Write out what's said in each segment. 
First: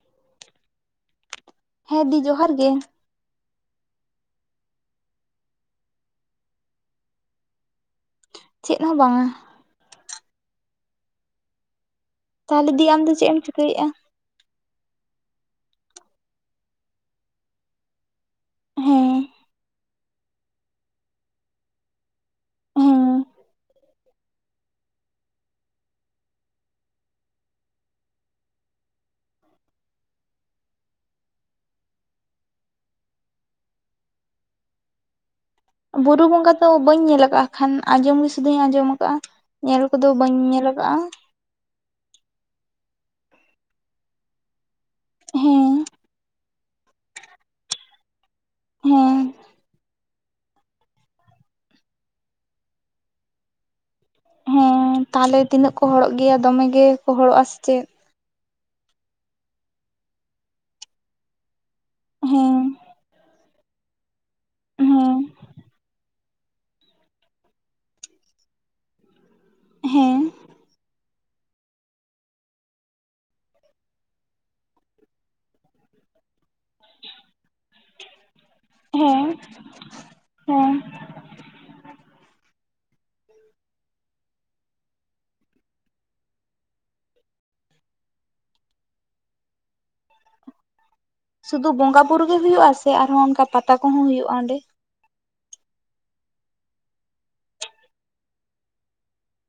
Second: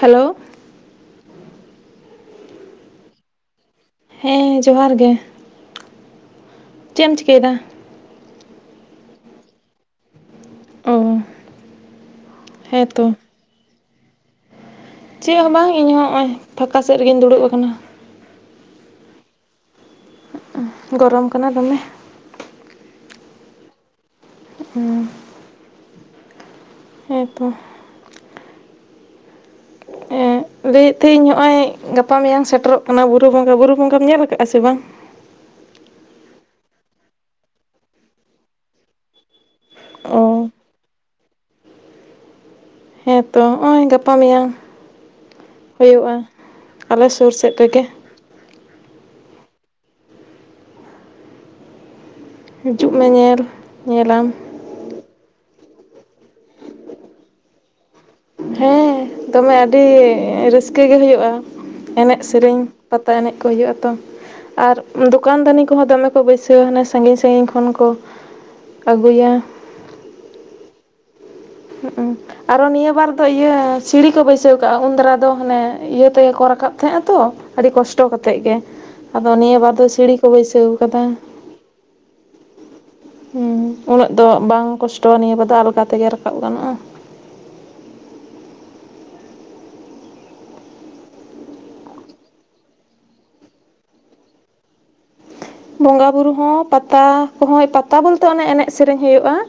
Hello. ᱦᱮᱸ ᱫᱤ ᱡᱚᱦᱟᱨ ᱜᱮ ᱾ ᱦᱮᱸ ᱡᱚᱦᱟᱨ ᱜᱮ ᱾ ᱪᱮᱫ ᱮᱢ ᱪᱤᱠᱟᱹᱭᱟᱹᱫᱟ? ᱪᱮᱫ ᱦᱚᱸ ᱵᱟᱝᱟ ᱾ ᱚ ᱾ ᱛᱟᱦᱚᱞᱮ ᱫᱤ ᱟᱢᱫᱚ ᱪᱮᱫ ᱮᱢ ᱪᱤᱠᱟᱹᱭᱮᱜᱼᱟ? ᱪᱮᱫ ᱦᱚᱸ ᱵᱟᱝ ᱤᱧ ᱦᱚᱸ ᱦᱚᱜ-ᱚᱭ ᱯᱷᱟᱸᱠᱟ ᱥᱮᱫ ᱨᱮᱜᱤᱧ ᱫᱩᱲᱩᱵ ᱟᱠᱟᱱᱟ ᱾ ᱦᱮᱸ ᱾ ᱜᱚᱨᱚᱢ ᱠᱟᱱᱟ ᱫᱚᱢᱮ ᱾ ᱦᱮᱸ ᱦᱩᱸ ᱾ ᱦᱮᱸ ᱛᱚ ᱾ ᱦᱸ ᱞᱟᱹᱭᱮᱫ ᱛᱟᱦᱮᱤᱧ ᱱᱚᱜᱼᱚᱭ ᱜᱟᱯᱟ ᱢᱮᱭᱟᱝ ᱥᱮᱴᱮᱨᱚᱜ ᱠᱟᱱᱟ ᱵᱩᱨᱩ ᱵᱚᱸᱜᱟ, ᱵᱩᱨᱩ ᱵᱚᱸᱜᱟᱢ ᱧᱮᱞ ᱟᱠᱟᱫᱼᱟ ᱥᱮ ᱵᱟᱝ? ᱵᱩᱨᱩ ᱵᱚᱸᱜᱟ ᱛᱚ ᱵᱟᱹᱧ ᱧᱮᱞ ᱟᱠᱟᱜᱼᱟ ᱠᱷᱟᱱ ᱟᱸᱡᱚᱢᱜ ᱥᱩᱫᱷᱩᱧ ᱟᱸᱡᱚᱢ ᱠᱟᱜᱼᱟ ᱾ ᱧᱮᱞ ᱠᱚᱫᱚ ᱚ ᱵᱟᱹᱧ ᱧᱮᱞ ᱠᱟᱜᱼᱟ ᱾ ᱦᱮᱸ ᱛᱚ ᱱᱚᱜᱼᱚᱭ ᱜᱟᱯᱟ ᱢᱮᱭᱟᱝ ᱦᱮᱸ ᱦᱳᱭᱳᱜᱼᱟ ᱾ ᱟᱞᱮ ᱥᱳᱨ ᱥᱮᱫ ᱨᱮᱜᱮ ᱾ ᱦᱮᱸ ᱾ ᱦᱤᱡᱩᱜ ᱢᱮ ᱧᱮᱞ, ᱧᱮᱞᱟᱢ ᱾ ᱦᱮᱸ ᱛᱟᱦᱚᱞᱮ ᱛᱤᱱᱟᱹᱜ ᱠᱚ ᱦᱚᱲᱚᱜ ᱜᱮᱭᱟ ᱫᱚᱢᱮ ᱜᱮᱠᱚ ᱦᱚᱲᱚᱜᱼᱟ ᱥᱮ ᱪᱮᱫ? ᱦᱮᱸ ᱫᱚᱢᱮ ᱟᱹᱰᱤ ᱨᱟᱹᱥᱠᱟᱹ ᱜᱮ ᱦᱳᱭᱳᱜᱼᱟ ᱮᱱᱮᱡ ᱦᱮᱸ ᱥᱮᱨᱮᱧ, ᱯᱟᱛᱟ ᱮᱱᱮᱡ ᱦᱳᱭᱳᱜ ᱟ ᱛᱚ ᱟᱨ ᱦᱮᱸ ᱫᱚᱠᱟᱱ ᱫᱟᱱᱤ ᱠᱚᱦᱚᱸ ᱫᱚᱢᱮ ᱠᱚ ᱠᱚ ᱵᱟᱹᱭᱥᱟᱹᱣᱼᱟ ᱦᱟᱱᱮ ᱥᱟᱹᱜᱤᱧ ᱥᱟᱹᱜᱤᱧ ᱠᱷᱚᱱ ᱠᱚ ᱟᱹᱜᱩᱭᱟ ᱾ ᱦᱮᱸ ᱾ ᱦᱩᱸᱜ ᱩᱸ ᱾ ᱟᱨᱚ ᱱᱤᱭᱟᱹ ᱵᱟᱨ ᱫᱚ ᱤᱭᱟᱹ ᱥᱤᱲᱤ ᱠᱚ ᱵᱟᱹᱭᱥᱟᱹᱣ ᱠᱟᱜᱼᱟ ᱩᱱ ᱫᱨᱟ ᱫᱚ ᱦᱟᱱᱮ ᱤᱭᱟᱹ ᱛᱮᱜᱮ ᱠᱚ ᱨᱟᱠᱟᱵ ᱛᱟᱦᱮᱸᱜ ᱟ ᱛᱚ ᱟᱹᱰᱤ ᱠᱚᱥᱴᱚ ᱠᱟᱛᱮᱫ ᱜᱮ ᱾ ᱦᱮᱸ ᱟᱫᱚ ᱱᱤᱭᱟᱹ ᱵᱟᱨ ᱫᱚ ᱥᱤᱲᱤ ᱠᱚ ᱵᱟᱹᱭᱥᱟᱹᱣ ᱦᱮᱸ ᱠᱟᱫᱟ ᱾ ᱦᱩᱸ, ᱩᱱᱟᱹᱜ ᱫᱚ ᱵᱟᱝ ᱠᱚᱥᱴᱚᱣᱟ ᱱᱤᱭᱟᱹ ᱵᱟᱨ ᱫᱚ ᱟᱞᱜᱟ ᱛᱮᱜᱮ ᱨᱟᱠᱟᱵ ᱨᱟᱠᱟᱵ ᱜᱟᱱᱚᱜᱼᱟ ᱾ ᱥᱩᱫᱷᱩ ᱵᱚᱸᱜᱟ ᱵᱩᱨᱩ ᱜᱮ ᱦᱳᱭᱳᱜ ᱥᱮ ᱟᱨᱦᱚᱸ ᱚᱱᱠᱟ ᱯᱟᱛᱟ ᱠᱚ ᱦᱚᱸ ᱦᱳᱭᱳᱜᱼᱟ ᱚᱸᱰᱮ? ᱵᱚᱸᱜᱟᱼᱵᱩᱨᱩ ᱦᱚᱸ ᱯᱟᱛᱟ ᱠᱚᱦᱚᱸ, ᱯᱟᱛᱟ ᱵᱚᱞᱛᱮ ᱚᱱᱮ ᱮᱱᱮᱡ ᱥᱮᱨᱮᱧ ᱦᱳᱭᱳᱜᱼᱟ ᱾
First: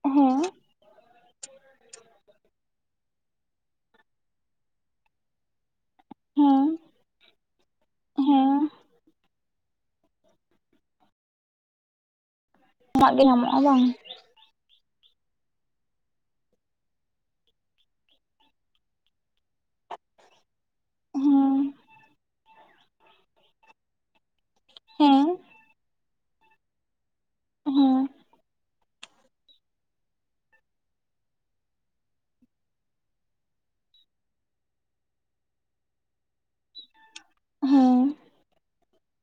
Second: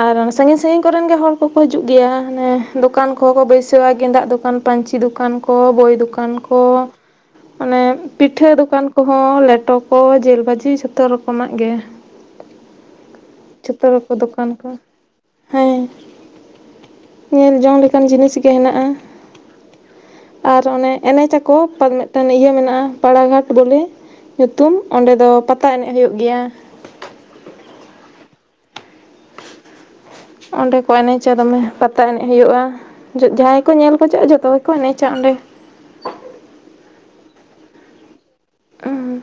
ᱟᱨ ᱦᱮᱸ ᱥᱟᱹᱜᱤᱧ ᱥᱟᱹᱜᱤᱧ ᱠᱚᱨᱮᱱ ᱜᱮ ᱦᱚᱲ ᱠᱚᱠᱚ ᱦᱤᱡᱩᱜ ᱜᱮᱭᱟ ᱦᱟᱱᱮ ᱫᱚᱠᱟᱱ ᱠᱚᱦᱚᱸ ᱠᱚ ᱵᱟᱹᱭᱥᱟᱣᱟ ᱜᱮᱸᱫᱟᱜ ᱫᱚᱠᱟᱱ ᱯᱟᱹᱧᱪᱤ ᱫᱚᱠᱟᱱ ᱠᱚ ᱵᱳᱭ ᱫᱚᱠᱟᱱ ᱠᱟᱱ ᱠᱚ ᱦᱮᱸ ᱚᱱᱮ ᱯᱤᱴᱷᱟᱹ ᱦᱮᱸ ᱫᱚᱠᱟᱱ ᱠᱚᱦᱚᱸ ᱞᱮᱴᱚ ᱠᱚ᱾ ᱵᱷᱟᱡᱤ ᱡᱷᱚᱛᱚ ᱨᱚᱠᱚᱢᱟᱜ ᱜᱮ ᱟᱢᱟᱜ ᱜᱮ ᱧᱟᱢᱚᱜᱼᱟ ᱵᱟᱝ ᱡᱷᱚᱛᱚ ᱠᱚ ᱫᱚᱠᱟᱱ ᱠᱚ ᱦᱮᱸ᱾ ᱧᱮᱞ ᱡᱚᱝ ᱞᱮᱠᱟᱱ ᱡᱤᱱᱤᱥ ᱜᱮ ᱦᱮᱱᱟᱜᱼᱟ᱾ ᱟᱨ ᱚᱱᱮ ᱮᱱᱮᱡ ᱟᱠᱚ ᱦᱮᱸ ᱯᱮᱱᱮ ᱯᱮᱱᱮ ᱤᱭᱟᱹ ᱢᱮᱱᱟᱜᱼᱟ ᱯᱟᱲᱟᱜᱷᱟᱴ ᱵᱚᱞᱮ ᱧᱩᱛᱩ ᱚᱸᱰᱮ ᱦᱮᱸ ᱫᱚ ᱯᱟᱛᱟ ᱮᱱᱮᱡ ᱦᱩᱭᱩᱜ ᱜᱮᱭᱟ᱾ ᱦᱮᱸ ᱚᱸᱰᱮ ᱠᱚ ᱮᱱᱮᱡᱟ ᱫᱚᱢᱮ ᱯᱟᱛᱟ ᱮᱱᱮᱡ ᱦᱳᱭᱳᱜᱼᱟ᱾ ᱡᱟᱦᱟᱸᱭ ᱠᱚ ᱧᱮᱞ ᱠᱚ ᱪᱚᱜᱼᱟ ᱡᱷᱚᱛᱚ ᱜᱮᱠᱚ ᱮᱱᱮᱡᱟ ᱚᱸᱰᱮ᱾ ᱦᱮᱸ ᱩᱸ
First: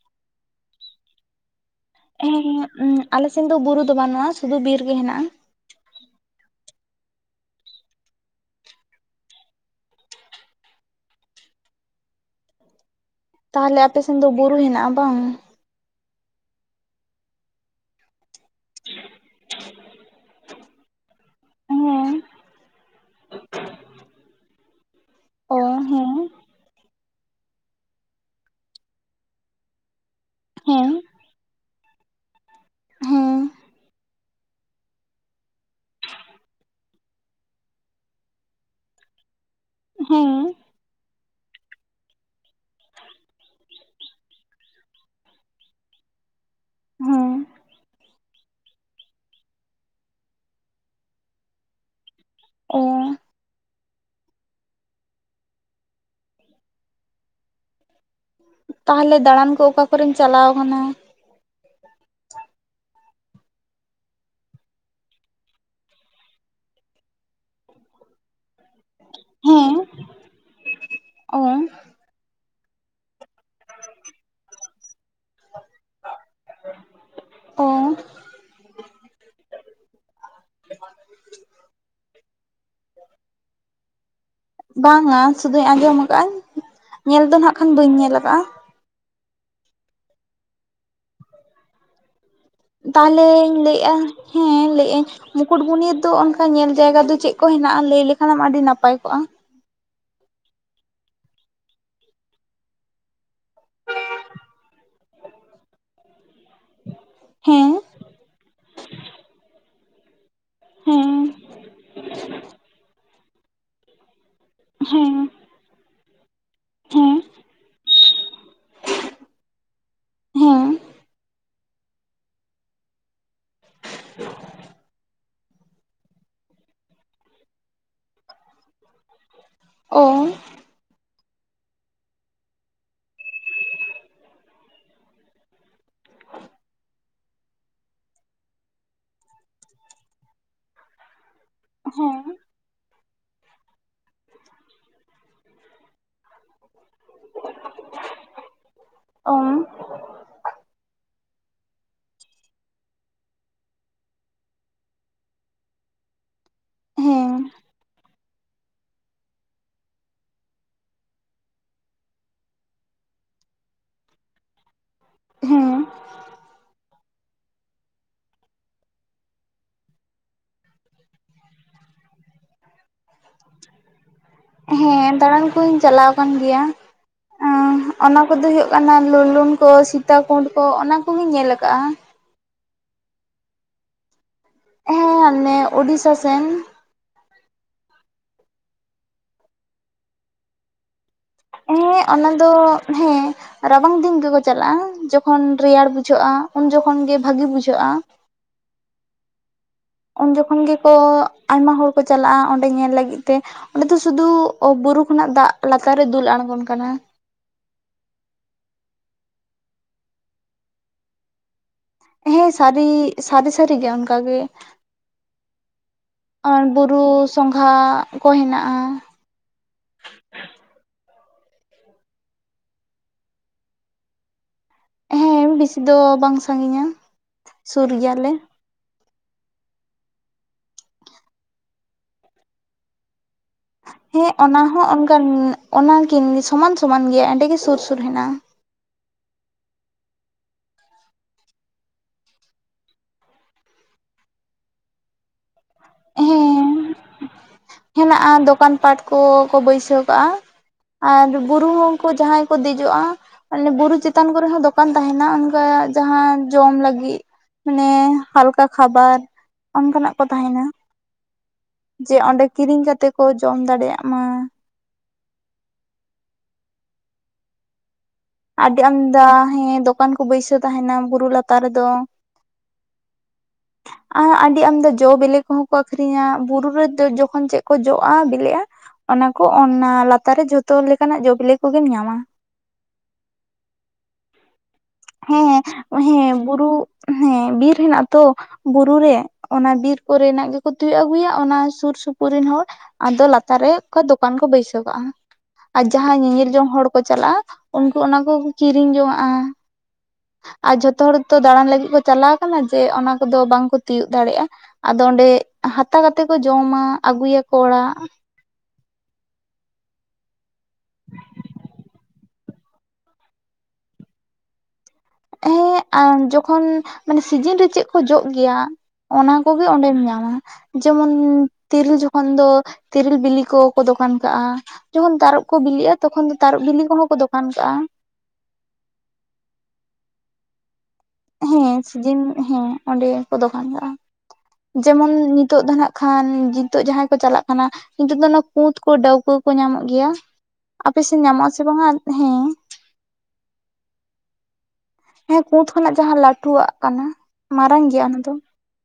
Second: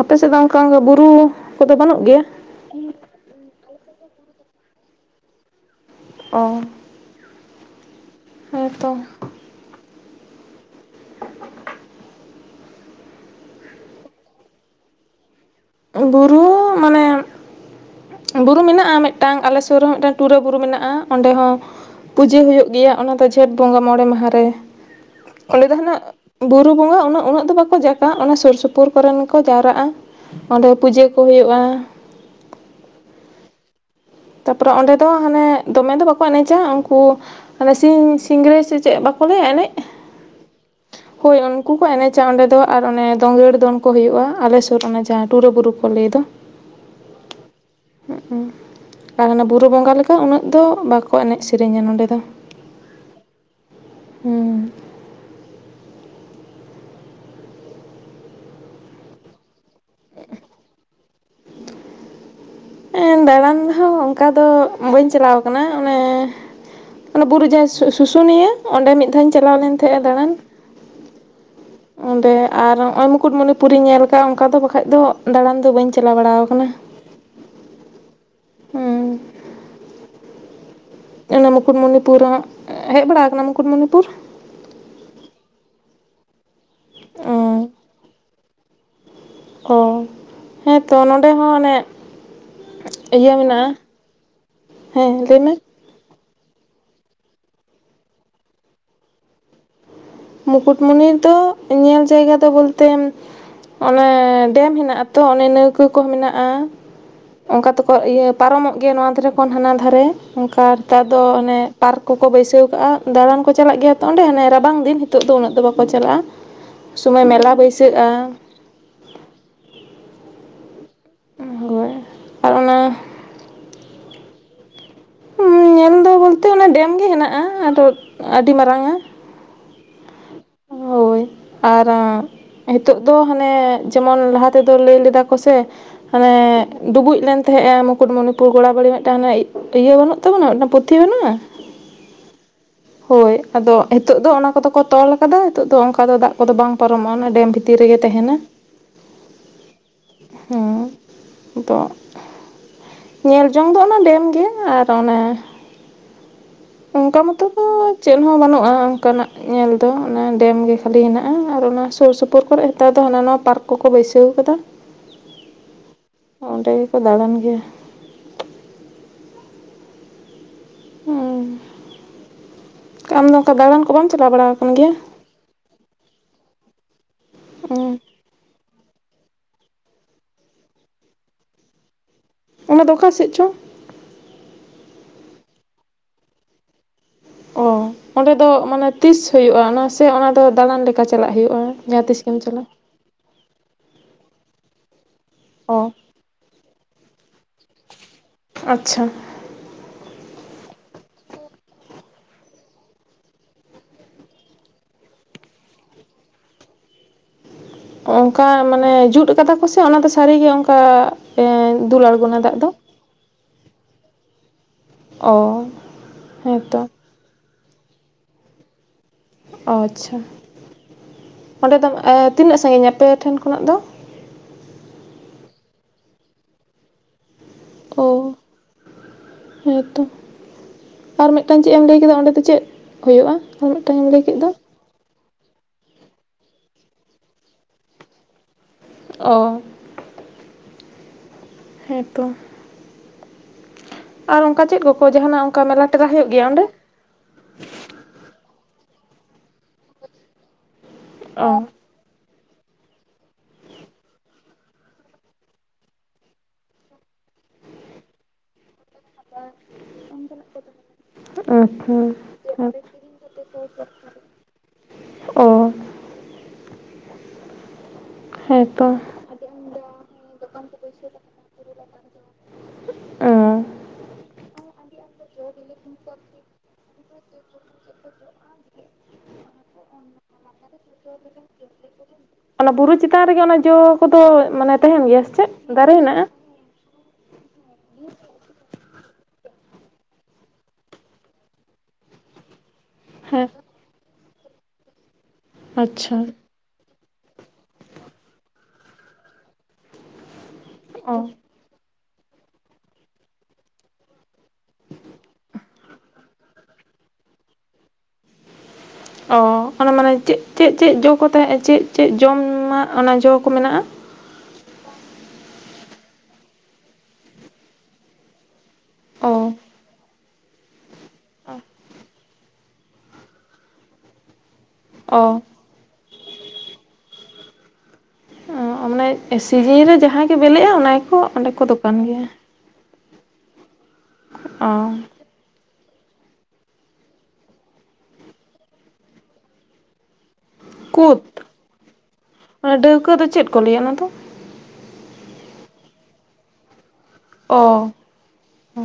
ᱟᱯᱮ ᱥᱮᱫ ᱫᱚ ᱚᱝᱠᱟ ᱚᱱᱠᱟ ᱵᱩᱨᱩ ᱠᱚᱫᱚ ᱵᱟᱹᱱᱩᱜ ᱜᱮᱭᱟ? ᱮᱸ ᱚᱸ ᱟᱞᱮ ᱥᱮᱱ ᱫᱚ ᱵᱩᱨᱩ ᱫᱚ ᱵᱟᱹᱱᱩᱜᱼᱟ ᱥᱩᱫᱩ ᱵᱤᱨ ᱜᱮ ᱦᱮᱱᱟᱜᱼᱟ᱾ ᱚ ᱦᱮᱸ ᱛᱚ ᱛᱟᱦᱞᱮ ᱟᱯᱮ ᱥᱮᱱ ᱫᱚ ᱵᱩᱨᱩ ᱦᱮᱱᱟᱜᱼᱟ ᱵᱟᱝ? ᱵᱩᱨᱩ ᱢᱟᱱᱮ ᱵᱩᱨᱩ ᱢᱮᱱᱟᱜᱼᱟ ᱢᱮᱫᱴᱟᱝ ᱟᱞᱮ ᱥᱳᱨ ᱨᱮᱦᱚᱸ ᱢᱮᱫᱴᱟᱝ ᱴᱩᱨᱟᱹ ᱵᱩᱨᱩ ᱢᱮᱱᱟᱜᱼᱟ ᱚᱸᱰᱮ ᱦᱚᱸ ᱦᱮᱸ ᱯᱩᱡᱟᱹ ᱦᱩᱭᱩᱜ ᱜᱮᱭᱟ᱾ ᱚᱱᱟ ᱫᱚ ᱡᱷᱮᱸᱴ ᱵᱚᱸᱜᱟ ᱢᱚᱬᱮ ᱢᱟᱦᱟ ᱨᱮ᱾ ᱚ ᱚᱸᱰᱮ ᱫᱚ ᱦᱟᱱᱟᱜ ᱦᱮᱸ ᱵᱩᱨᱩ ᱵᱚᱸᱜᱟ ᱩᱱᱟᱹ ᱩᱱᱟᱹᱜ ᱫᱚ ᱵᱟᱠᱚ ᱡᱟᱠᱟ ᱚᱱᱟ ᱥᱩᱨ ᱥᱩᱯᱩᱨ ᱠᱚᱨᱮᱱ ᱠᱚ ᱡᱟᱣᱨᱟᱜᱼᱟ᱾ ᱚᱸᱰᱮ ᱯᱩᱡᱟᱹ ᱠᱚ ᱦᱩᱭᱩᱜᱼᱟ᱾ ᱦᱩᱸ ᱛᱟᱯᱚᱨᱮ ᱚᱸᱰᱮ ᱫᱚ ᱦᱟᱱᱮ ᱫᱚᱢᱮ ᱫᱚ ᱵᱟᱠᱚ ᱮᱱᱮᱡᱟ ᱩᱱᱠᱩ ᱦᱟᱱᱮ ᱥᱤᱧ ᱥᱤᱝᱨᱟᱹᱭ ᱥᱮ ᱪᱮᱜ ᱵᱟᱠᱚ ᱞᱮ ᱮᱱᱮᱡ? ᱦᱮᱸ [inaudible] ᱦᱳᱭ ᱩᱱᱠᱩ ᱠᱚ ᱮᱱᱮᱪᱟ ᱚᱸᱰᱮ ᱫᱚ ᱟᱨ ᱚᱱᱮ ᱫᱳᱝᱜᱟᱹᱲ ᱫᱚᱱ ᱠᱚ ᱦᱩᱭᱩᱜᱼᱟ ᱟᱞᱮᱥᱩᱨ ᱚᱱᱮ ᱡᱟᱦᱟᱸ ᱴᱩᱨᱟᱹ ᱵᱩᱨᱩ ᱠᱚ ᱞᱟᱹᱭ ᱫᱚ᱾ ᱦᱮᱸ ᱟ ᱦᱟᱱᱟ ᱵᱩᱨᱩ ᱵᱚᱸᱜᱟ ᱞᱮᱠᱟ ᱩᱱᱟᱹᱜ ᱫᱚ ᱵᱟᱠᱚ ᱮᱱᱮᱡ ᱥᱮᱨᱮᱧᱟ ᱱᱚᱸᱰᱮ ᱫᱚ᱾ ᱚ ᱦᱩᱸ ᱛᱟᱦᱞᱮ ᱫᱟᱟᱲᱟᱱ ᱠᱚ ᱚᱠᱟ ᱠᱚᱨᱮᱢ ᱪᱟᱞᱟᱣ ᱠᱟᱱᱟ? ᱮᱸ ᱫᱟᱬᱟᱱ ᱦᱚᱸ ᱚᱝᱠᱟ ᱫᱚ ᱵᱟᱹᱧ ᱪᱟᱞᱟᱣ ᱠᱟᱱᱟ ᱚᱱᱮ ᱚᱱᱟ ᱵᱩᱨᱩ ᱡᱟᱦᱟᱸ ᱥᱩ-ᱥᱩᱥᱩᱱᱤᱭᱟᱹ ᱚᱸᱰᱮ ᱢᱤᱫ ᱫᱷᱟᱣ ᱤᱧ ᱪᱟᱞᱟᱣ ᱦᱮᱸ ᱞᱮᱱ ᱛᱟᱦᱮᱸᱜᱼᱟ ᱫᱟᱬᱟᱱ᱾ ᱚ ᱮᱸ ᱟᱨ ᱦᱚᱸᱜᱼᱚᱭ ᱢᱩᱠᱩᱰᱢᱩᱱᱤ ᱯᱩᱨᱤᱧ ᱧᱮᱞ ᱟᱠᱟᱜᱼᱟ ᱚᱝᱠᱟ ᱫᱚ ᱵᱟᱠᱷᱟᱡ ᱫᱚ ᱫᱟᱬᱟᱱ ᱫᱚ ᱵᱟᱹᱧ ᱪᱟᱞᱟᱣ ᱵᱟᱲᱟ ᱟᱠᱟᱱᱟ᱾ ᱚ ᱦᱩᱸ ᱟᱞᱮ ᱢᱩᱠᱩᱴᱢᱩᱱᱤᱯᱩᱨᱮ ᱦᱟᱸᱜ ᱦᱮᱜ ᱵᱟᱲᱟᱣ ᱠᱟᱱᱟᱢ ᱢᱩᱠᱩᱴᱢᱩᱱᱤᱯᱩᱨ? ᱵᱟᱝᱟ ᱥᱩᱫᱩ ᱟᱸᱡᱚᱢ ᱟᱠᱟᱜᱼᱟ ᱧᱮᱞ ᱫᱚ ᱱᱟᱦᱟᱜ ᱠᱷᱟᱱ ᱵᱟᱹᱧ ᱧᱮᱞ ᱟᱠᱟᱜᱼᱟ᱾ ᱦᱚ ᱦᱮᱸᱛᱚ ᱱᱚᱸᱰᱮ ᱦᱚᱸ ᱚᱱᱮᱜ ᱛᱟᱦᱞᱮᱧ ᱞᱟᱹᱭᱮᱜᱼᱟ ᱦᱮᱸ ᱞᱟᱹᱭᱮᱜ ᱟᱹᱧ ᱦᱮᱸ ᱞᱟᱹᱭ ᱢᱮ ᱢᱩᱠᱩᱴᱢᱩᱱᱤᱭᱟᱹ ᱨᱮ ᱫᱚ ᱠᱚ ᱧᱮᱞ ᱡᱟᱭᱜᱟ ᱫᱚ ᱪᱮᱜ ᱠᱚ ᱦᱮᱱᱟᱜᱼᱟ ᱞᱟᱹᱭ ᱞᱮᱠᱷᱟᱱᱮᱢ ᱟᱹᱰᱤ ᱱᱟᱯᱟᱭ ᱠᱚᱜᱼᱟ? ᱢᱩᱠᱩᱴᱢᱚᱱᱤ ᱫᱚ ᱧᱮᱞ ᱡᱟᱭᱜᱟ ᱫᱚ ᱵᱚᱞᱛᱮ ᱚᱱᱮ ᱰᱮᱢ ᱦᱮᱱᱟᱜ ᱟᱛᱚ ᱚᱱᱮ ᱱᱟᱹᱣᱠᱟᱹ ᱠᱚ ᱢᱮᱱᱟᱜᱼᱟ ᱚᱱᱠᱟ ᱦᱮᱸ ᱛᱮ ᱠᱚ ᱤᱭᱟᱹ ᱯᱟᱨᱚᱢᱚᱜ ᱜᱮᱭᱟ ᱱᱚᱣᱟ ᱫᱷᱟᱨᱮ ᱠᱷᱚᱱ ᱦᱟᱱᱟ ᱫᱷᱟᱨᱮ ᱚᱱᱠᱟ ᱱᱮᱛᱟᱨ ᱦᱮᱸ ᱫᱚ ᱚᱱᱮ ᱯᱟᱨᱠ ᱠᱚᱠᱚ ᱵᱟᱹᱭᱥᱟᱹᱣ ᱟᱠᱟᱜᱼᱟ ᱫᱟᱬᱟᱱ ᱠᱚ ᱪᱟᱞᱟᱜ ᱜᱮᱭᱟ ᱛᱚ ᱚᱸᱰᱮ ᱦᱟᱱᱮ ᱨᱟᱵ ᱵᱟᱝ ᱫᱤᱱ ᱦᱮᱸ ᱱᱤᱛᱚᱜ ᱫᱚ ᱩᱱᱟᱹᱜ ᱫᱚ ᱵᱟᱠᱚ ᱪᱟᱞᱟᱜᱼᱟ ᱦᱮᱸ ᱥᱚᱢᱚᱭ ᱢᱮᱞᱟ ᱵᱟᱹᱭᱥᱟᱹᱜᱼᱟ᱾ ᱦᱮᱸ [unintelligible] ᱟᱨ ᱚᱱᱮ ᱩᱢ ᱧᱮᱞ ᱫᱚ ᱵᱚᱞᱛᱮ ᱚᱱᱮ ᱰᱮᱢ ᱜᱮ ᱦᱮᱱᱟᱜᱼᱟ ᱟᱫᱚ ᱟᱹᱰᱤ ᱢᱟᱨᱟᱝ ᱚ ᱦᱳᱭ ᱟᱨᱟᱸᱜ ᱱᱤᱛᱚᱜ ᱫᱚ ᱦᱟᱱᱮ ᱡᱮᱢᱚᱱ ᱞᱟᱦᱟ ᱛᱮᱫᱚ ᱞᱟᱹᱭ ᱞᱮᱫᱟ ᱠᱚᱥᱮ ᱦᱟᱱᱮ ᱰᱩᱵᱩᱡ ᱞᱮᱱ ᱛᱟᱦᱮᱸᱜᱼᱟ ᱢᱩᱠᱩᱴᱢᱩᱱᱤᱯᱩᱨ ᱜᱚᱲᱟᱵᱟᱹᱲᱤ ᱢᱤᱫᱴᱟᱝ. [unintelligible] ᱤᱭᱟᱹ ᱵᱟᱹᱱᱩᱜ ᱛᱟᱵᱚᱱᱟ ᱢᱤᱫᱴᱟᱝ ᱯᱩᱛᱷᱤ ᱵᱟᱹᱱᱩᱜᱼᱟ ᱦᱮᱸ ᱦᱳᱭ ᱟᱫᱚ ᱱᱤᱛᱚᱜ ᱫᱚ ᱚᱱᱟ ᱠᱚᱫᱚ ᱠᱚ ᱛᱚᱞ ᱟᱠᱟᱫᱟ ᱱᱤᱛᱚᱜ ᱫᱚ ᱚᱱᱠᱟ ᱫᱚ ᱫᱟᱜ ᱠᱚᱫᱚ ᱵᱟᱝ ᱯᱟᱨᱚᱢᱚᱜᱼᱟ ᱚᱱᱟ ᱰᱮᱢ ᱵᱷᱤᱛ ᱛᱤ ᱨᱮᱜᱮ ᱛᱟᱦᱮᱸᱱᱟ ᱚ ᱦᱮᱸ ᱧᱮᱞ ᱡᱚᱝ ᱫᱚ ᱚᱱᱟ ᱰᱮᱢ ᱜᱮ ᱟᱨ ᱚᱱᱟ ᱚᱱᱠᱟ ᱦᱮᱸ ᱢᱚᱛᱚ ᱫᱚ ᱪᱮᱫ ᱦᱚᱸ ᱵᱟᱹᱱᱩᱜᱼᱟ ᱚᱱᱠᱟᱱᱟᱜ ᱧᱮᱞ ᱫᱚ ᱚᱱᱟ ᱰᱮᱢ ᱜᱮ ᱠᱷᱟᱹᱞᱤ ᱦᱮᱸᱱᱟᱜᱼᱟ ᱟᱨ ᱚᱱᱟ ᱥᱩᱨ ᱥᱩᱯ ᱯᱩᱨ ᱠᱚᱨᱮ ᱦᱮᱛᱟᱨ ᱫᱚ ᱦᱟᱱᱟᱼᱱᱟ ᱯᱟᱨᱠ ᱠᱚᱠᱚ ᱵᱟᱹᱭᱥᱟᱹᱣ ᱟᱠᱟᱫᱟ᱾ ᱦᱮᱸ ᱚᱸᱰᱮ ᱜᱮᱠᱚ ᱫᱟᱬᱟᱱ ᱜᱮᱭᱟ᱾ ᱩᱸ ᱟᱢ ᱫᱚ ᱚᱱᱠᱟ ᱫᱟᱬᱟᱱ ᱠᱚ ᱵᱟᱢ ᱪᱟᱞᱟᱣ ᱵᱟᱲᱟ ᱟᱠᱟᱱ ᱜᱮᱭᱟ? ᱵᱟᱹᱧ ᱪᱟᱞᱟᱣ ᱟᱠᱟᱱ ᱜᱮᱭᱟ [unintelligible] ᱚᱱᱟ ᱠᱚᱫᱚ ᱦᱩᱭᱩᱜ ᱠᱟᱱᱟ ᱞᱩᱞᱩᱱ ᱠᱚ ᱥᱤᱛᱟ ᱠᱩᱸᱰ ᱠᱚ ᱚᱱᱟ ᱠᱚᱜᱮᱧ ᱧᱮᱞ ᱟᱠᱟᱜᱼᱟ᱾ ᱚᱱᱟ ᱫᱚ ᱚᱠᱟ ᱥᱮᱜ ᱪᱚ? ᱦᱮᱸ ᱚᱱᱮ ᱩᱰᱤᱥᱟ ᱥᱮᱱ ᱳ ᱚᱸᱰᱮ ᱫᱚ ᱢᱟᱱᱮ ᱛᱤᱥ ᱦᱩᱭᱩᱜᱼᱟ ᱚᱱᱟ ᱥᱮ ᱚᱱᱟ ᱫᱚ ᱫᱟᱬᱟᱱ ᱞᱮᱠᱟ ᱪᱟᱞᱟᱜ ᱦᱩᱭᱩᱜᱼᱟ? ᱦᱮᱸ ᱡᱟᱦᱟᱸ ᱛᱤᱥ ᱚᱱᱟ ᱜᱮᱢ ᱫᱚ ᱪᱟᱞᱟᱜ ᱦᱮᱸ ᱨᱟᱵᱟᱝ ᱫᱤᱱ ᱜᱮᱠᱚ ᱪᱟᱞᱟᱜᱼᱟ ᱡᱚᱠᱷᱚᱱ ᱨᱮᱭᱟᱲ ᱚ ᱵᱩᱡᱷᱟᱹᱜᱼᱟ᱾ ᱩᱱ ᱡᱚᱠᱷᱚᱱ ᱜᱮ ᱵᱷᱟᱹᱜᱤ ᱵᱩᱡᱷᱟᱹᱜᱼᱟ᱾ ᱟᱪᱪᱷᱟ ᱩᱱ ᱡᱚᱠᱷᱚᱱ ᱜᱮᱠᱚ ᱟᱭᱢᱟ ᱦᱚᱲ ᱠᱚ ᱪᱟᱞᱟᱜᱼᱟ ᱚᱸᱰᱮ ᱧᱮᱞ ᱞᱟᱹᱜᱤᱫ ᱛᱮ᱾ ᱚᱸᱰᱮ ᱫᱚ ᱥᱩᱫᱩ ᱵᱩᱨᱩ ᱠᱷᱚᱱᱟᱜ ᱫᱟᱜ ᱞᱟᱛᱟᱨ ᱨᱮ ᱫᱩᱞ ᱟᱬᱜᱚᱱ ᱠᱟᱱᱟ᱾ ᱚᱱᱠᱟ ᱢᱟᱱᱮ ᱡᱩᱛ ᱠᱟᱫᱟ ᱠᱚ ᱥᱮ ᱚᱱᱟ ᱫᱚ ᱥᱟᱹᱨᱤᱜᱮ ᱚᱱᱠᱟ ᱫᱩᱞᱟᱹᱲ ᱦᱮᱸ ᱥᱟᱹᱨᱤ ᱥᱟᱹᱨᱤ ᱥᱟᱹᱨᱤ ᱜᱮ ᱚᱱᱠᱟᱜᱮ ᱚ ᱟᱨ ᱦᱮᱸᱛᱚ ᱵᱩᱨᱩ ᱥᱚᱸᱜᱷᱟ ᱠᱚ ᱦᱮᱱᱟᱜᱼᱟ᱾ ᱟᱪᱪᱷᱟ ᱚᱸᱰᱮ ᱫᱚ ᱛᱤᱱᱟᱹᱜ ᱥᱟᱺᱟᱜᱤᱧᱟ ᱟᱯᱮ ᱴᱷᱮᱱ ᱠᱷᱚᱱᱟᱜ ᱫᱚ? ᱦᱮᱸ ᱵᱮᱥᱤ ᱫᱚ ᱵᱟᱝ ᱥᱟᱺᱜᱤᱧᱟ᱾ ᱥᱩᱨ ᱜᱮᱭᱟᱞᱮ ᱚ ᱦᱮᱸᱛᱚ, ᱟᱨ ᱢᱤᱫᱴᱟᱝ ᱪᱮᱫ ᱮᱢ ᱞᱟᱹᱭ ᱠᱮᱫᱟ ᱚᱸᱰᱮ ᱫᱚ ᱪᱮᱫ ᱦᱩᱭᱩᱜᱼᱟ? ᱟᱨ ᱢᱤᱫᱴᱟᱝ ᱞᱟᱹᱭ ᱦᱮᱸ ᱠᱮᱫ ᱫᱚ᱾ ᱚᱱᱟ ᱦᱚᱸ ᱚᱱᱠᱟᱱ ᱚᱱᱟᱠᱤᱱ ᱥᱚᱢᱟᱱ ᱥᱚᱢᱟᱱ ᱜᱮᱭᱟ ᱚᱸᱰᱮᱜ ᱜᱮ ᱥᱩᱨ ᱥᱩᱨ ᱦᱮᱱᱟᱜᱼᱟ᱾ ᱚ ᱦᱮᱸ ᱛᱚ ᱟᱨ ᱚᱱᱠᱟ ᱪᱮᱫ ᱠᱚᱠᱚ ᱡᱟᱦᱟᱱᱟᱜ ᱚᱱᱠᱟ ᱢᱮᱞᱟ ᱴᱮᱞᱟ ᱦᱩᱭᱩᱜᱭ ᱜᱮᱭᱟ ᱚᱸᱰᱮ? ᱦᱮᱸ ᱦᱮᱱᱟᱜᱼᱟ ᱫᱚᱠᱟᱱ ᱯᱟᱴ ᱠᱚᱠᱚ ᱵᱟᱹᱭᱥᱟᱹᱣ ᱠᱟᱜᱼᱟ᱾ ᱟᱨ ᱚ ᱵᱩᱨᱩ ᱦᱚᱸ ᱩᱱᱠᱩ ᱡᱟᱦᱟᱸᱭ ᱠᱚ ᱫᱮᱡᱚᱜᱼᱟ ᱞᱮ ᱵᱩᱨᱩ ᱪᱮᱛᱟᱱ ᱠᱚᱨᱮ ᱦᱚᱸ ᱫᱚᱠᱟᱱ ᱛᱟᱦᱮᱱᱟ ᱚᱱᱠᱟ ᱡᱟᱦᱟᱸ ᱡᱚᱢ ᱞᱟᱹᱜᱤᱫ᱾ ᱢᱟᱱᱮ ᱦᱟᱞᱠᱟ ᱠᱷᱟᱵᱟᱨ ᱚᱱᱠᱟᱱᱟᱜ ᱠᱚ ᱛᱟᱦᱮᱱᱟ᱾ ᱟᱪᱪᱷᱟ ᱡᱮ ᱚᱸᱰᱮ ᱠᱤᱨᱤᱧ ᱠᱟᱛᱮ ᱠᱚ ᱡᱚᱢ ᱫᱟᱲᱮᱭᱟᱜ ᱢᱟ᱾ ᱚ ᱟᱹᱰᱤ ᱦᱮᱸᱛᱚ ᱟᱢᱫᱟ ᱦᱮᱸ ᱫᱚᱠᱟᱱ ᱠᱚ ᱵᱟᱹᱭᱥᱟᱹᱣ ᱛᱟᱦᱮᱱᱟ ᱵᱩᱨᱩ ᱞᱟᱛᱟᱨ ᱨᱮᱫᱚ᱾ ᱚ ᱟ ᱟᱹᱰᱤ ᱟᱢᱫᱟ ᱡᱚ ᱵᱤᱞᱤ ᱠᱚᱦᱚᱸ ᱠᱚ ᱟᱠᱷᱨᱤᱧᱟ ᱵᱩᱨᱩ ᱨᱮ ᱡᱚᱠᱷᱚᱱ ᱪᱮᱫ ᱠᱚ ᱡᱚᱜᱼᱟ ᱵᱤᱞᱤᱜᱼᱟ᱾ ᱚᱱᱟ ᱠᱚ ᱚᱱᱟ ᱞᱟᱛᱟᱨ ᱨᱮ ᱡᱷᱚᱛᱚ ᱞᱮᱠᱟᱱᱟᱜ ᱡᱚᱵᱤᱞᱮ ᱠᱚᱜᱮᱢ ᱧᱟᱢᱟ᱾ ᱚᱱᱟ ᱵᱩᱨᱩ ᱪᱮᱛᱟᱱ ᱨᱮᱜᱮ ᱚᱱᱟ ᱡᱚ ᱠᱚᱫᱚ ᱢᱟᱱᱮ ᱛᱟᱦᱮᱱ ᱜᱮᱭᱟ ᱥᱮ ᱪᱮᱫ ᱦᱮᱸ ᱫᱟᱨᱮ ᱦᱮᱱᱟᱜᱼᱟ? ᱦᱮᱸ ᱵᱩᱨᱩ ᱦᱮᱸ ᱵᱤᱨ ᱦᱮᱱᱟᱜ ᱛᱚ ᱵᱩᱨᱩ ᱨᱮ ᱚᱱᱟ ᱵᱤᱨ ᱠᱚᱨᱮᱱᱟᱜ ᱜᱮᱠᱚ ᱛᱤᱭᱜ ᱟᱹᱜᱩᱭᱟ ᱚᱱᱟ ᱥᱩᱨ ᱥᱩᱯᱩᱨ ᱨᱮᱱ ᱦᱚᱲ ᱟᱫᱚ ᱦᱮᱸ ᱞᱟᱛᱟᱨ ᱨᱮ ᱚᱱᱠᱟ ᱫᱚᱠᱟᱱ ᱠᱚ ᱵᱟᱹᱭᱥᱟᱹᱣ ᱠᱟᱜᱼᱟ ᱾ᱟᱨ ᱡᱟᱦᱟᱸ ᱟᱪᱪᱷᱟ ᱧᱮᱧᱮᱞ ᱡᱚᱝ ᱦᱚᱲ, ᱠᱚ ᱪᱟᱞᱟᱜᱼᱟ, ᱩᱱᱠᱩ ᱚᱱᱟ ᱠᱚ ᱠᱤᱨᱤᱧ ᱡᱚᱝᱟᱜᱼᱟ᱾ ᱟᱨ ᱡᱷᱚᱛᱚ ᱚ ᱦᱚᱲᱚ ᱫᱚ ᱫᱟᱬᱟᱱ ᱞᱟᱹᱜᱤᱫ ᱠᱚ ᱪᱟᱞᱟᱣ ᱟᱠᱟᱱᱟ ᱡᱮ ᱚᱱᱟ ᱠᱚᱫᱚ ᱵᱟᱝ ᱠᱚ ᱛᱤᱭᱳᱜ ᱫᱟᱲᱮᱜᱼᱟ᱾ ᱟᱫᱚ ᱚᱸᱰᱮ ᱦᱟᱛᱟ ᱠᱟᱛᱮ ᱠᱚ ᱡᱚᱢᱟ ᱟᱹᱜᱩᱭᱟᱠᱚ ᱚᱲᱟᱜ᱾ ᱚ ᱚᱱᱟ ᱢᱟᱱᱮ ᱪᱮᱜ ᱪᱮᱜ ᱪᱮᱜ ᱡᱚ ᱠᱚ ᱛᱟᱦᱮᱸᱜ ᱪᱮᱜ ᱪᱮᱜ ᱡᱚᱢᱟᱜ ᱚᱱᱟ ᱡᱚ ᱠᱚ ᱢᱮᱱᱟᱜᱼᱟ? ᱦᱮᱸ ᱡᱚᱠᱷᱚᱱ ᱢᱟᱱᱮ ᱥᱤᱡᱤᱱ ᱨᱮ ᱪᱮᱜ ᱠᱚ ᱡᱚᱜ ᱜᱮᱭᱟ? ᱚᱱᱟ ᱚ ᱠᱚᱜᱮ ᱚᱸᱰᱮᱢ ᱧᱟᱢᱟ᱾ ᱡᱮᱢᱚᱱ ᱛᱤᱨᱤᱞ ᱡᱚᱠᱷᱚᱱ ᱫᱚ ᱛᱤᱨᱤᱞ ᱵᱤᱞᱤ ᱠᱚᱠᱚ ᱫᱚᱠᱟᱱ ᱠᱟᱜᱼᱟ᱾ ᱡᱚᱠᱷᱚᱱ ᱚ ᱛᱟᱨᱩᱵ ᱠᱚ ᱵᱤᱞᱤᱜᱼᱟ, ᱛᱚᱠᱷᱚᱱ ᱫᱚ ᱛᱟᱨᱚᱵ ᱵᱤᱞᱤ ᱠᱚᱦᱚᱸ ᱠᱚ ᱫᱚᱠᱟᱱ ᱠᱟᱜᱼᱟ᱾ ᱮ ᱥᱤᱡᱤ ᱨᱮ ᱡᱟᱦᱟᱸᱭ ᱜᱮ ᱵᱤᱞᱤᱜᱼᱟ ᱚᱱᱟ ᱜᱮᱠᱚ ᱚᱸᱰᱮ ᱠᱚ ᱦᱮᱸ ᱫᱚᱠᱟᱱ ᱥᱤᱡᱤᱱ ᱜᱮᱭᱟ᱾ ᱦᱮᱸ ᱚᱸᱰᱮ ᱠᱚ ᱫᱚᱠᱟᱱ ᱠᱟᱜ-ᱟ ᱚ ᱡᱮᱢᱚᱱ ᱱᱤᱛᱚᱜ ᱫᱚ ᱦᱟᱸᱜ ᱠᱷᱟᱱ ᱱᱤᱛᱚᱜ ᱡᱟᱦᱟᱸᱭ ᱠᱚ ᱪᱟᱞᱟᱜ ᱠᱟᱱᱟ ᱱᱤᱛᱚᱜ ᱫᱚ ᱚᱱᱟ ᱠᱩᱸᱛ ᱠᱚ ᱰᱟᱹᱣᱠᱟᱹ ᱠᱚ ᱧᱟᱢᱚᱜ ᱜᱮᱭᱟ᱾ ᱟᱯᱮᱥᱮᱫ ᱠᱩᱫ ᱧᱟᱢᱚᱜ ᱟ ᱥᱮ ᱵᱟᱝᱟ ᱦᱮᱸ? ᱚᱱᱟ ᱰᱟᱹᱣᱠᱟᱹ ᱫᱚ ᱪᱮᱫ ᱠᱚ ᱞᱟᱹᱭᱟ ᱚᱱᱟ ᱫᱚ? ᱦᱮᱸ ᱠᱩᱸᱛ ᱠᱷᱚᱱᱟᱜ ᱡᱟᱦᱟᱸ ᱞᱟᱹᱴᱩᱣᱟᱜ ᱠᱟᱱᱟ ᱢᱟᱨᱟᱝ ᱜᱮᱭᱟ ᱚᱱᱟ ᱫᱚ᱾ ᱚ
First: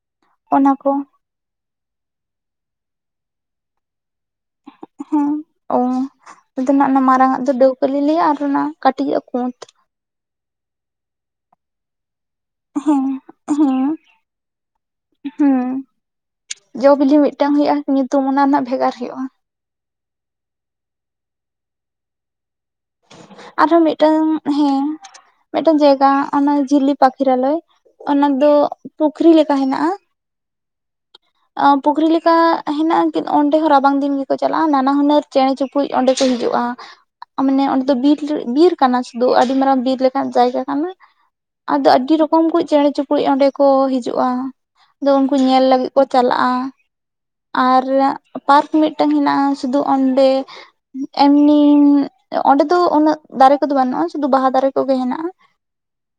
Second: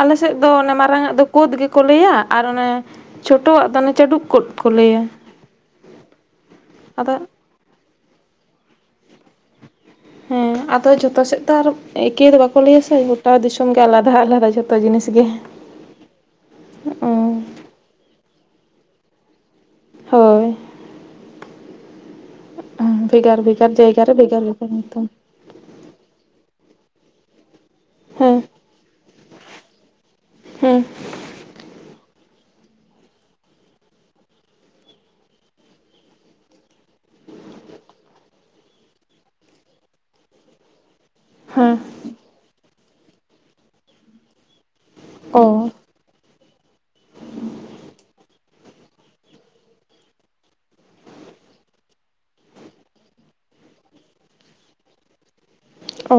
ᱟᱞᱮ ᱥᱮᱫ ᱫᱚ ᱚᱱᱟ ᱚᱱᱮ ᱠᱚ ᱢᱟᱨᱟᱝ ᱟᱜ ᱫᱚ ᱠᱳᱫᱽ ᱜᱮᱠᱚ ᱞᱟᱹᱭᱟ ᱟᱨ ᱚᱱᱮ ᱪᱷᱳᱴᱚᱣᱟᱜ ᱫᱚ ᱚᱱᱮ ᱪᱟᱹᱰᱩᱠ ᱠᱳᱫᱽ ᱠᱚ ᱞᱟᱹᱭᱟ᱾ ᱚᱸ ᱚᱸ ᱟᱫᱚᱱᱟᱜ ᱚᱱᱟ ᱟᱫᱚ ᱢᱟᱨᱟᱝ ᱟᱜ ᱫᱚ ᱰᱟᱹᱣᱠᱟᱹ ᱞᱮ ᱞᱟᱹᱭᱟ ᱟᱨ ᱚᱱᱟ ᱠᱟᱹᱴᱤᱡᱟᱜ ᱠᱩᱸᱫᱽ᱾ ᱦᱮᱸ ᱟᱫᱚ ᱡᱷᱚᱛᱚ ᱥᱮᱫ ᱫᱚ ᱟᱨ ᱮᱠᱮᱭ ᱫᱚ ᱵᱟᱠᱚ ᱵᱟᱠᱚ ᱞᱟᱹᱭᱟ ᱥᱮ ᱦᱮᱸ ᱜᱚᱴᱟ ᱫᱤᱥᱚᱢ ᱜᱮ ᱦᱮᱸ ᱟᱞᱟᱫᱟ ᱟᱞᱟᱫᱟ ᱡᱚᱛᱚ ᱡᱤᱱᱤᱥ ᱜᱮ᱾ ᱦᱮᱸ ᱡᱚ ᱚ ᱵᱤᱞᱤ ᱢᱤᱫᱴᱟᱝ ᱦᱳᱭᱳᱜᱼᱟ, ᱧᱩᱛᱩᱢ ᱚᱱᱟ ᱨᱮᱱᱟᱜ ᱵᱷᱮᱜᱟᱨ ᱦᱩᱭᱩᱜᱼᱟ᱾ ᱦᱳᱭ ᱵᱷᱮᱜᱟᱨ ᱵᱷᱮᱜᱟᱨ ᱟᱨᱦᱚᱸ ᱡᱟᱭᱜᱟ ᱨᱮ ᱢᱤᱫᱴᱟᱝ ᱵᱷᱮᱜᱟᱨ ᱵᱷᱮᱜᱟᱨ ᱦᱮᱸ ᱧᱩᱛᱩᱢ ᱢᱤᱫᱴᱟᱝ ᱡᱟᱭᱜᱟ ᱚᱱᱟ ᱡᱷᱤᱞᱞᱤ ᱯᱟᱠᱷᱤᱨᱟᱞᱚᱭ ᱚᱱᱟ ᱦᱮᱸ ᱫᱚ ᱯᱩᱠᱷᱨᱤ ᱞᱮᱠᱟ ᱦᱮᱱᱟᱜᱼᱟ᱾ ᱦᱮᱸ ᱟ ᱯᱩᱠᱷᱨᱤ ᱞᱮᱠᱟ ᱦᱮᱱᱟᱜᱼᱟ ᱠᱤ ᱚᱸᱰᱮ ᱦᱚᱸ ᱨᱟᱵᱟᱝ ᱫᱤᱱ ᱜᱮᱠᱚ ᱪᱟᱞᱟᱜᱼᱟ᱾ ᱱᱟᱱᱟ ᱦᱩᱱᱟᱹᱨ ᱪᱮᱬᱮ ᱪᱩᱯ ᱯᱩᱡ ᱚᱸᱰᱮ ᱠᱚ ᱦᱤᱡᱩᱜᱼᱟ᱾ ᱟ ᱢᱟᱱᱮ ᱚᱸᱰᱮ ᱫᱚ ᱵᱤᱨ ᱵᱤᱨ ᱠᱟᱱᱟ ᱥᱩᱫᱩ ᱟᱹᱰᱤ ᱢᱟᱨᱟᱝ ᱵᱤᱨ ᱞᱮᱠᱟᱱ ᱡᱟᱭᱜᱟ ᱠᱟᱱᱟ᱾ ᱦᱮᱸ ᱟᱫᱚ ᱟᱹᱰᱤ ᱨᱚᱠᱚᱢ ᱠᱩᱡᱽ ᱪᱮᱬᱮ ᱪᱩᱯᱲᱩ ᱚᱸᱰᱮ ᱠᱚ ᱦᱤᱡᱩᱜᱼᱟ᱾ ᱟᱫᱚ ᱩᱱᱠᱩ ᱚ ᱧᱮᱞ ᱞᱮ ᱛᱤᱭᱩᱜ ᱠᱚ ᱪᱟᱞᱟᱜᱼᱟ ᱟᱨ ᱯᱟᱨᱠ ᱢᱤᱫᱴᱟᱹᱝ ᱦᱮᱱᱟᱜᱼᱟ ᱥᱩᱫᱩ ᱚᱸᱰᱮ ᱮᱢᱱᱤ ᱚᱸᱰᱮ ᱫᱚ ᱩᱱᱟᱹᱜ ᱫᱟᱨᱮ ᱠᱚ ᱫᱚ ᱵᱟᱹᱱᱩᱜᱼᱟ, ᱥᱩᱫᱷᱩ ᱵᱟᱦᱟ ᱫᱟᱨᱮ ᱠᱚ ᱜᱮ ᱦᱮᱱᱟᱜᱼᱟ᱾ ᱚ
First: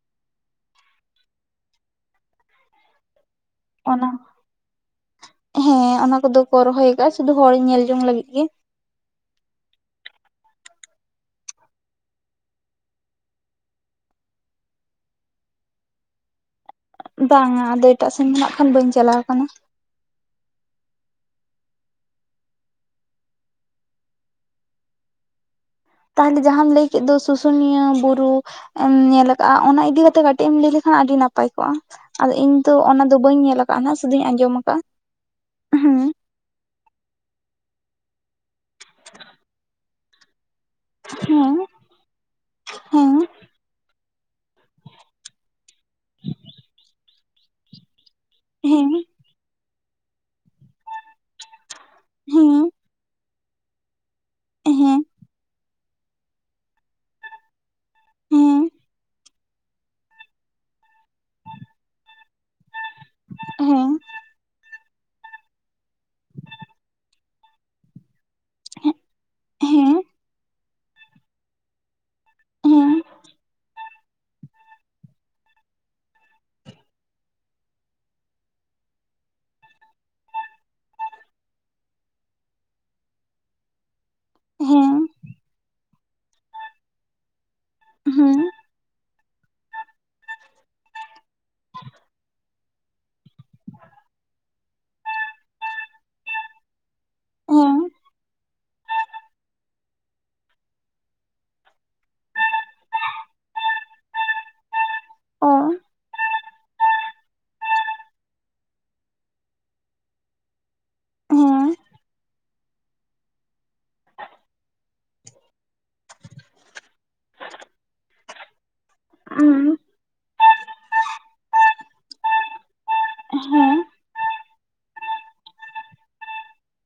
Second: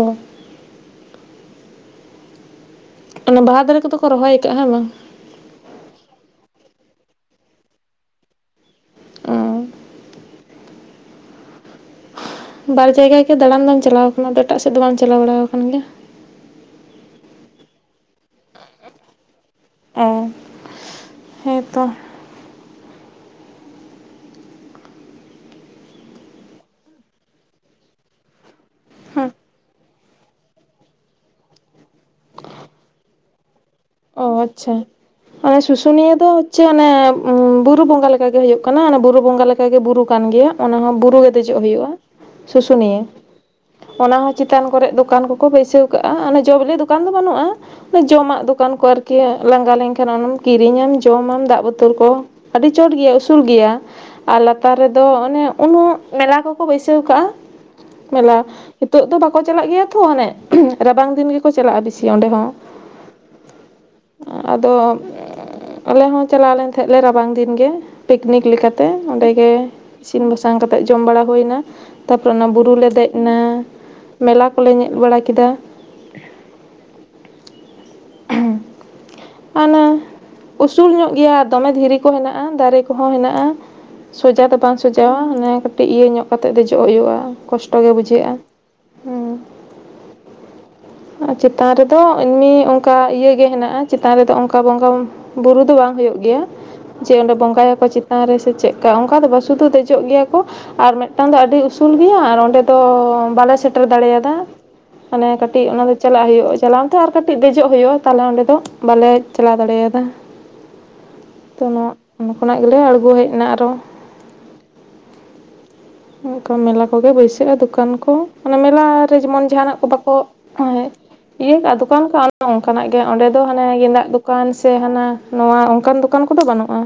ᱚᱱᱟ ᱵᱟᱦᱟ ᱫᱟᱨᱮ ᱠᱚ ᱫᱚ ᱠᱚ ᱚᱱᱟ ᱨᱚᱦᱚᱭ ᱠᱟᱜᱼᱟ ᱦᱮᱸ ᱵᱟᱝ? ᱦᱮᱸ ᱚᱱᱟ ᱠᱚᱫᱚ ᱠᱚ ᱨᱚᱦᱚᱭ ᱠᱟᱜᱼᱟ ᱥᱩᱫᱷᱩ ᱦᱚᱲ ᱧᱮᱞ ᱡᱚᱝ ᱞᱟᱹᱜᱤᱜ ᱜᱮ᱾ ᱚ ᱵᱟᱨ ᱡᱟᱭᱜᱟ ᱜᱮ ᱫᱟᱬᱟᱱ ᱫᱚᱢ ᱪᱟᱞᱟᱣ ᱟᱠᱟᱱᱟ᱾ ᱟᱫᱚ ᱮᱴᱟᱜ ᱥᱮᱫ ᱫᱚ ᱵᱟᱢ ᱪᱟᱞᱟᱣ ᱵᱟᱲᱟ ᱟᱠᱟᱱ ᱜᱮᱭᱟ? ᱵᱟᱝᱟ ᱟᱫᱚ ᱮᱴᱟᱜ ᱥᱮᱱ ᱫᱚ ᱱᱟᱜ ᱠᱷᱟᱱ ᱵᱟᱹᱧ ᱪᱟᱞᱟᱣ ᱟᱠᱟᱱᱟ᱾ ᱮ ᱦᱮᱸ ᱛᱚ ᱛᱟᱦᱚᱞᱮ ᱡᱟᱦᱟᱸᱢ ᱞᱟᱹᱭ ᱠᱮᱫ ᱫᱚ ᱥᱩᱥᱩᱱᱤᱭᱟᱹ ᱵᱩᱨᱩ ᱧᱮᱞ ᱟᱠᱟᱜᱼᱟ, ᱚᱱᱟ ᱤᱫᱤ ᱠᱟᱛᱮᱜ ᱠᱟᱹᱴᱤᱡ ᱮᱢ ᱞᱟᱹᱭ ᱞᱮᱠᱷᱟᱱ ᱟᱹᱰᱤ ᱱᱟᱯᱟᱭ ᱠᱚᱜᱼᱟ᱾ ᱟᱫᱚ ᱤᱧ ᱛᱚ ᱚᱱᱟ ᱫᱚ ᱵᱟᱹᱧ ᱧᱮᱞ ᱟᱠᱟᱱᱟ᱾ ᱚ ᱟᱪᱪᱷᱟ ᱚᱱᱟ ᱥᱩᱥᱩᱱᱤᱭᱟᱹ ᱫᱚ ᱪᱮ ᱚᱱᱮ ᱵᱩᱨᱩ ᱵᱚᱸᱜᱟ ᱞᱮᱠᱟ ᱜᱮ ᱦᱩᱭᱩᱜ ᱠᱟᱱᱟ᱾ ᱚᱱᱮ ᱵᱩᱨᱩ ᱵᱚᱸᱜᱟ ᱞᱮᱠᱟᱜᱮ ᱵᱩᱨᱩ ᱠᱟᱱ ᱜᱮᱭᱟ᱾ ᱚᱱᱟ ᱦᱚᱸ ᱵᱩᱨᱩ ᱜᱮ ᱦᱮᱸ ᱫᱮᱡᱚᱜ ᱦᱩᱭᱩᱜᱼᱟ ᱥᱩᱥᱩᱱᱤᱭᱟᱹ᱾ ᱦᱮᱸ ᱚᱱᱟ ᱦᱚᱸ ᱪᱮᱛᱟᱱ ᱠᱚᱨᱮᱜ ᱫᱚᱠᱟᱱ ᱠᱚᱠᱚ ᱵᱟᱹᱭᱥᱟᱹᱣ ᱠᱟᱜᱼᱟ᱾ ᱚᱱᱟ ᱡᱚᱵᱤᱞᱤ ᱫᱚᱠᱟᱱ ᱫᱚ ᱵᱟᱹᱱᱩᱜᱼᱟ᱾ ᱚᱱᱮ ᱡᱚᱢᱟᱜ ᱫᱚᱠᱟᱱ ᱠᱚ ᱦᱮᱸ ᱟᱨᱠᱤ ᱞᱟᱸᱜᱟ ᱞᱮᱱᱠᱷᱟᱱ ᱚᱱᱟᱢ ᱠᱤᱨᱤᱧᱟᱢ ᱡᱚᱢᱟᱢ ᱫᱟᱜ ᱵᱛᱚᱞ ᱠᱚ ᱦᱮᱸ ᱟᱹᱰᱤ ᱪᱚᱴ ᱜᱮᱭᱟ ᱩᱥᱩᱞ ᱜᱮᱭᱟ ᱟᱨ ᱞᱟᱛᱟᱨ ᱨᱮᱫᱚ ᱦᱮᱸ ᱚᱱᱮ ᱩᱱᱟᱹᱜ ᱢᱮᱞᱟ ᱠᱚᱠᱚ ᱵᱟᱹᱭᱥᱟᱹᱣ ᱠᱟᱜᱼᱟ ᱢᱮᱞᱟ ᱦᱮᱸ ᱦᱤᱛᱚᱜ ᱫᱚ ᱵᱟ ᱠᱚ ᱪᱟᱞᱟᱜ ᱜᱮᱭᱟ ᱛᱚ ᱚᱱᱮ ᱨᱟᱵᱟᱝ ᱫᱤᱱ ᱜᱮ ᱠᱚ ᱪᱟᱞᱟᱜᱼᱟ ᱵᱤᱥᱤ ᱚᱸᱰᱮ ᱦᱚᱸ᱾ ᱦᱮᱸ ᱟᱫᱚ ᱟᱞᱮ ᱦᱚᱸ ᱪᱟᱞᱟᱣ ᱞᱮᱱ ᱛᱟᱦᱮᱸᱫ ᱞᱮ ᱨᱟᱵᱟᱝ ᱫᱤᱱ ᱜᱮ᱾ ᱯᱤᱠᱱᱤᱠ ᱞᱮᱠᱟᱛᱮ ᱚᱸᱰᱮᱜ ᱜᱮ ᱦᱮᱸ ᱤᱥᱤᱱ ᱵᱟᱥᱟᱝ ᱠᱟᱛᱮᱫ ᱡᱚᱢ ᱵᱟᱲᱟ ᱦᱩᱭ ᱮᱱᱟ᱾ ᱛᱟᱯᱚᱨᱮ ᱚᱱᱟ ᱵᱩᱨᱩ ᱞᱮ ᱫᱮᱡ ᱮᱱᱟ ᱢᱮᱞᱟ ᱠᱚᱞᱮ ᱧᱮᱡ ᱵᱟᱲᱟ ᱠᱮᱫᱟ᱾ ᱦᱟᱱᱟ ᱩᱥᱩᱞ ᱧᱚᱜ ᱜᱮᱭᱟ ᱫᱚᱢᱮ ᱫᱷᱤᱨᱤ ᱠᱚ ᱦᱮᱱᱟᱜᱼᱟ, ᱫᱟᱨᱮ ᱠᱚ ᱦᱚᱸ ᱦᱮᱱᱟᱜᱼᱟ, ᱥᱚᱡᱟ ᱫᱚ ᱦᱮᱸ ᱵᱟᱝ ᱦᱮᱸ ᱥᱚᱡᱟᱣᱟ ᱢᱟᱱᱮ ᱠᱟᱹᱴᱤᱡ ᱤᱭᱟᱹ ᱧᱚᱜ ᱠᱟ ᱠᱟᱛᱮᱫ ᱫᱮᱡᱚᱜ ᱦᱩᱭᱩᱜᱼᱟ ᱠᱚᱥᱴᱚ ᱜᱮ ᱵᱩᱡᱷᱟᱹᱜᱼᱟ᱾ ᱦᱮᱸ ᱦᱩᱸ ᱟᱨ ᱪᱮᱛᱟᱱ ᱨᱮ ᱫᱚ ᱮᱢᱱᱤ ᱚᱱᱠᱟ ᱤᱭᱟᱹ ᱜᱮ ᱦᱮᱱᱟᱜ ᱟ᱾ ᱪᱮᱛᱟᱱ ᱨᱮ ᱫᱚ ᱚᱱᱠᱟ ᱵᱚᱸᱜᱟ ᱵᱩᱨᱩ ᱫᱚ ᱵᱟᱝ ᱦᱩᱭᱩᱜ ᱜᱮᱭᱟ᱾ ᱡᱮ ᱚᱸᱰᱮ ᱵᱚᱸᱜᱟᱭᱟ ᱠᱚ ᱪᱮᱛᱟᱱ ᱨᱮ ᱥᱮ ᱪᱮᱫ ᱠᱟ ᱚᱱᱠᱟ ᱫᱚ ᱵᱟᱝ ᱥᱩᱫᱩ ᱫᱮᱡᱚᱜ ᱜᱮᱭᱟ ᱠᱚ᱾ ᱟᱨ ᱢᱤᱫᱴᱟᱝ ᱫᱚ ᱟᱹᱰᱤ ᱩᱥᱩᱞ ᱜᱮᱭᱟ ᱟᱨ ᱚᱸᱰᱮ ᱫᱚ ᱵᱟᱞᱮ ᱥᱮᱴᱮᱨ ᱫᱟᱲᱮᱭᱟᱫᱟ᱾ ᱢᱟᱱᱮ ᱚ ᱠᱟᱹᱴᱤᱡ ᱚᱱᱟ ᱫᱚ ᱪᱟᱞᱟᱜ ᱦᱩᱭᱩᱜᱼᱟ, ᱪᱟᱞᱟᱣ ᱛᱮ ᱟᱨ ᱠᱟᱹᱴᱤᱡ ᱫᱮᱡᱚᱜ ᱦᱩᱭᱩᱜᱼᱟ ᱛᱟᱦᱚᱞᱮ ᱚᱱᱟ ᱫᱚ᱾ ᱵᱟᱞᱮ ᱪᱟᱞᱟᱣ ᱫᱟᱲᱮᱭᱟᱫᱟ ᱛᱚ᱾ ᱦᱮᱸ ᱠᱷᱚᱱᱟᱜ ᱜᱮᱞᱮ ᱟᱬᱜᱚ ᱦᱮᱡ ᱮᱱᱟ ᱟᱨᱦᱚᱸ ᱚᱱᱠᱟ ᱢᱮᱞᱟ ᱠᱚᱜᱮ ᱵᱟᱹᱭᱥᱟᱹᱜᱼᱟ ᱫᱚᱠᱟᱱ ᱠᱚ ᱢᱟᱱᱮ ᱢᱮᱞᱟᱨᱮ ᱡᱮᱢᱚᱱ ᱡᱟᱦᱟᱱᱟᱜ ᱩᱸ ᱠᱚ ᱵᱟᱠᱚ ᱦᱮᱸ ᱤᱭᱟᱹ ᱠᱟᱜ ᱫᱚᱠᱟᱱ ᱠᱟᱜ ᱚᱱ ᱚᱱᱠᱟᱱᱟᱜ ᱜᱮ ᱚᱸᱰᱮ ᱫᱚ ᱦᱟᱱᱮ ᱦᱮᱸ ᱜᱮᱸᱫᱟᱜ ᱫᱚᱠᱟᱱ ᱫᱚᱠᱟᱱ ᱥᱮ ᱦᱟᱱᱟ ᱱᱚᱣᱟ ᱚᱱᱠᱟᱱ ᱫᱚᱠᱟᱱ ᱠᱚ ᱫᱚ ᱵᱟᱹᱱᱩᱜᱼᱟ᱾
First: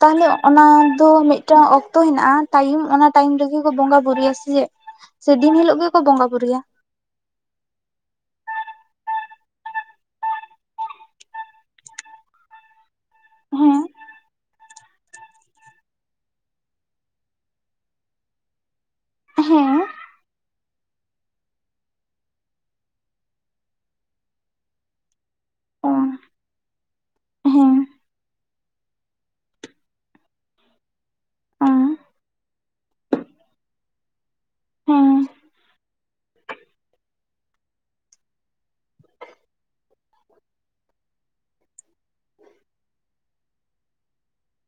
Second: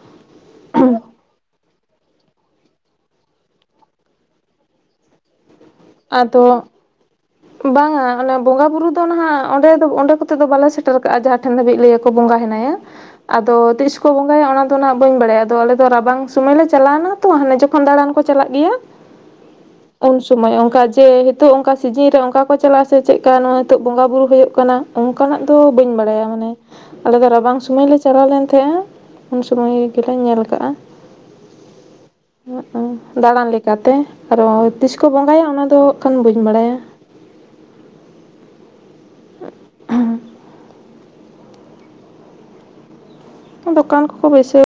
ᱛᱟᱦᱚᱞᱮ ᱚᱱᱟ ᱫᱚ ᱢᱤᱫᱴᱟᱝ ᱚᱠᱛᱚ ᱚᱠᱛᱚ ᱦᱮᱱᱟᱜᱼᱟ ᱴᱟᱭᱤᱢ ᱚᱱᱟ ᱴᱟᱭᱤᱢ ᱨᱮᱜᱮ ᱠᱚ ᱵᱚᱸᱜᱟ ᱵᱩᱨᱩᱭᱟ ᱥᱮ ᱪᱮᱫ ᱥᱮ ᱫᱤᱱ ᱦᱤᱞᱳᱜ ᱜᱮᱠᱚ ᱵᱚᱸᱜᱟ ᱵᱩᱨᱩᱭᱟ ᱵᱟᱝ ᱟ ᱚᱱᱮ ᱵᱚᱸᱜᱟᱼ ᱵᱩᱨᱩ ᱫᱚ ᱱᱟᱦᱟᱜ ᱚᱸᱰᱮ ᱫᱚ ᱚᱸᱰᱮ ᱠᱚᱛᱮ ᱫᱚ ᱵᱟᱞᱮ ᱥᱮᱴᱮᱨ ᱠᱟᱜᱼᱟ, ᱡᱟᱦᱟᱸ ᱴᱷᱮᱱ ᱫᱷᱟᱹᱵᱤᱡ ᱞᱟᱹᱭᱟ ᱠᱚ ᱵᱚᱸᱜᱟ ᱦᱮᱱᱟᱭᱟ᱾ ᱟᱫᱚ ᱦᱮᱸ ᱛᱤᱥ ᱠᱚ ᱵᱚᱸᱜᱟ ᱦᱩᱭᱩᱜᱼᱟ, ᱚᱱᱟ ᱫᱚ ᱱᱟᱜ ᱵᱟᱹᱧ ᱵᱟᱲᱟᱭᱟ ᱟᱫᱚ ᱟᱞᱮᱫ ᱫᱚ ᱨᱟᱵᱟᱝ ᱥᱩᱚᱢᱚᱭ ᱞᱮ ᱪᱟᱞᱟᱣᱮᱱᱟ ᱦᱟᱱᱮ ᱡᱚᱠᱷᱚᱱ ᱫᱟᱬᱟᱱ ᱠᱚ ᱪᱟᱞᱟᱜ ᱜᱮᱭᱟ ᱦᱮᱸ ᱩᱱ ᱥᱩᱚᱢᱚᱭ ᱚᱱᱠᱟ ᱡᱮ ᱚᱱᱠᱟ ᱥᱤᱡᱤᱱ ᱚᱱᱠᱟ ᱠᱚ ᱪᱟᱞᱟᱜᱼᱟ ᱥᱮ ᱪᱮᱫᱠᱟ ᱱᱚᱣᱟ ᱱᱤᱛᱚᱜ ᱵᱚᱸᱜᱟ ᱵᱩᱨᱩ ᱦᱩᱭᱩᱜ ᱠᱟᱱᱟ ᱚᱱᱠᱟᱱᱟᱜ ᱫᱚ ᱵᱟᱹᱧ ᱚ ᱵᱟᱲᱟᱭᱟ ᱢᱟᱱᱮ ᱟᱞᱮ ᱫᱚ ᱨᱟᱵᱟᱝ ᱦᱮᱸ ᱥᱩᱚᱢᱟᱹᱭ ᱞᱮ ᱪᱟᱞᱟᱣ ᱞᱮᱱ ᱛᱟᱦᱮᱸᱼᱟ ᱩᱱ ᱥᱩᱢᱟᱹᱭ ᱜᱮᱞᱮ ᱧᱮᱞ ᱟᱠᱟᱜᱼᱟ᱾ ᱚ ᱫᱟᱬᱟᱱ ᱞᱮᱠᱟ ᱛᱮ ᱟᱨᱦᱚᱸ ᱛᱤᱥ ᱠᱚ ᱦᱮᱸ ᱵᱚᱸᱜᱟᱭᱟ ᱚᱱᱟ ᱫᱚ ᱦᱜ ᱠᱷᱟᱱ ᱵᱟᱹᱧ ᱵᱟᱲᱟᱭᱟ᱾ ᱟ [inaudible] ᱫᱚᱠᱟᱱ ᱠᱚᱠᱚ ᱵᱟᱹᱭᱥᱟᱹ